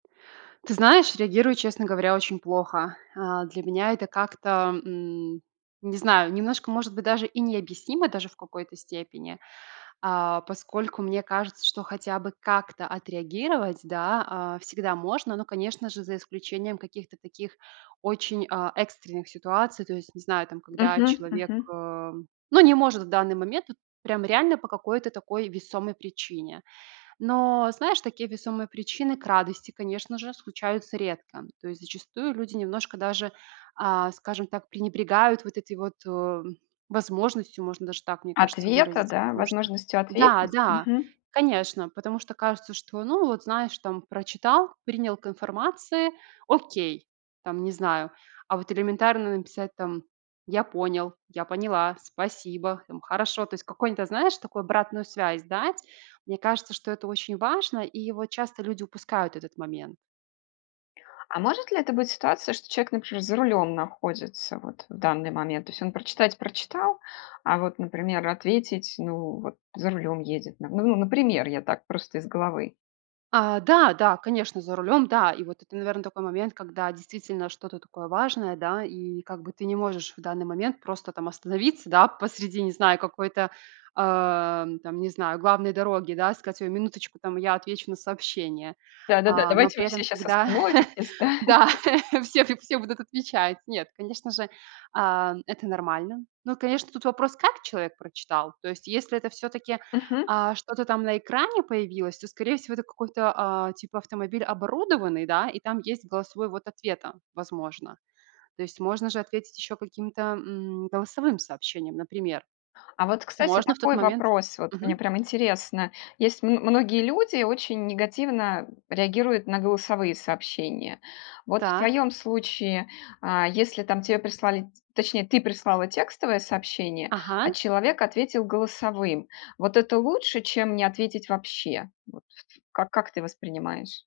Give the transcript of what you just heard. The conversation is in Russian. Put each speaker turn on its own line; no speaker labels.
Ты знаешь, реагирую, честно говоря, очень плохо. А, для меня это как-то, м, не знаю, немножко, может быть, даже и необъяснимо даже в какой-то степени, а, поскольку мне кажется, что хотя бы как-то отреагировать, да, а, всегда можно, но, конечно же, за исключением каких-то таких очень, а, экстренных ситуаций, то есть, не знаю, там когда
Мгм
человек,
мгм.
э, ну не может в данный момент вот прям реально по какой-то такой весомой причине. Но, знаешь, такие весомые причины, к радости, конечно же, случаются редко. То есть, зачастую люди немножко даже, а, скажем так, пренебрегают вот эти вот, э, м, возможностью можно даже так, мне кажется,
Ответа,
выразиться.
да?
Потому что
Возможностью
Да,
ответить?
да,
Мгм.
конечно, потому что кажется, что, ну вот знаешь там прочитал, принял к информации, окей, там не знаю. А, вот элементарно написать там: "Я понял", "Я поняла, спасибо", хм "Хорошо". То есть какой-то, нь знаешь, такую обратную связь дать. Мне кажется, что это очень важно и вот часто люди упускают этот момент.
А может ли это быть ситуация, что человек, например, за рулем находится вот в данный момент? То есть он прочитать прочитал, а, вот, например, ответить, ну, вот за рулем едет на, ну ну, например, я так просто из головы.
А, да, да, конечно, за рулем. Да, и вот это, наверно, такой момент, когда действительно что-то такое важное, да, и как бы ты не можешь в данный момент просто там остановиться, да, посреди, не знаю, какой-то, ам, там не знаю, главной дороги, да, сказать: "Ой, минуточку, там я отвечу на сообщение".
Да-да-да,
А, но
давайте
при
вы все
этом,
щас
когда
остановитесь, да.
Да, всех и всё будут отвечать. Нет, конечно же, ам, это нормально. Но, конечно, тут вопрос как человек прочитал? То есть, если это всё-таки,
Мгм.
а, что-то там на экране появилось, то, скорее всего, это какой-то, а, типа автомобиль оборудованный, да, и там есть голосовой ввод ответа, возможно. То есть, можно же ответить ещё каким-то, м, голосовым сообщением, например.
А вот, кстати,
Можно в тот
такой
момент
вопрос. Вот мне
Мгм.
прям интересно. Есть, м многие люди очень негативно реагируют на голосовые сообщения. Вот в
Так.
твоём случае, а, если там те прислали точнее ты прислала текстовое сообщение, а
Ага.
человек ответил голосовым. Вот это лучше, чем не ответить вообще. Вот как как ты воспринимаешь?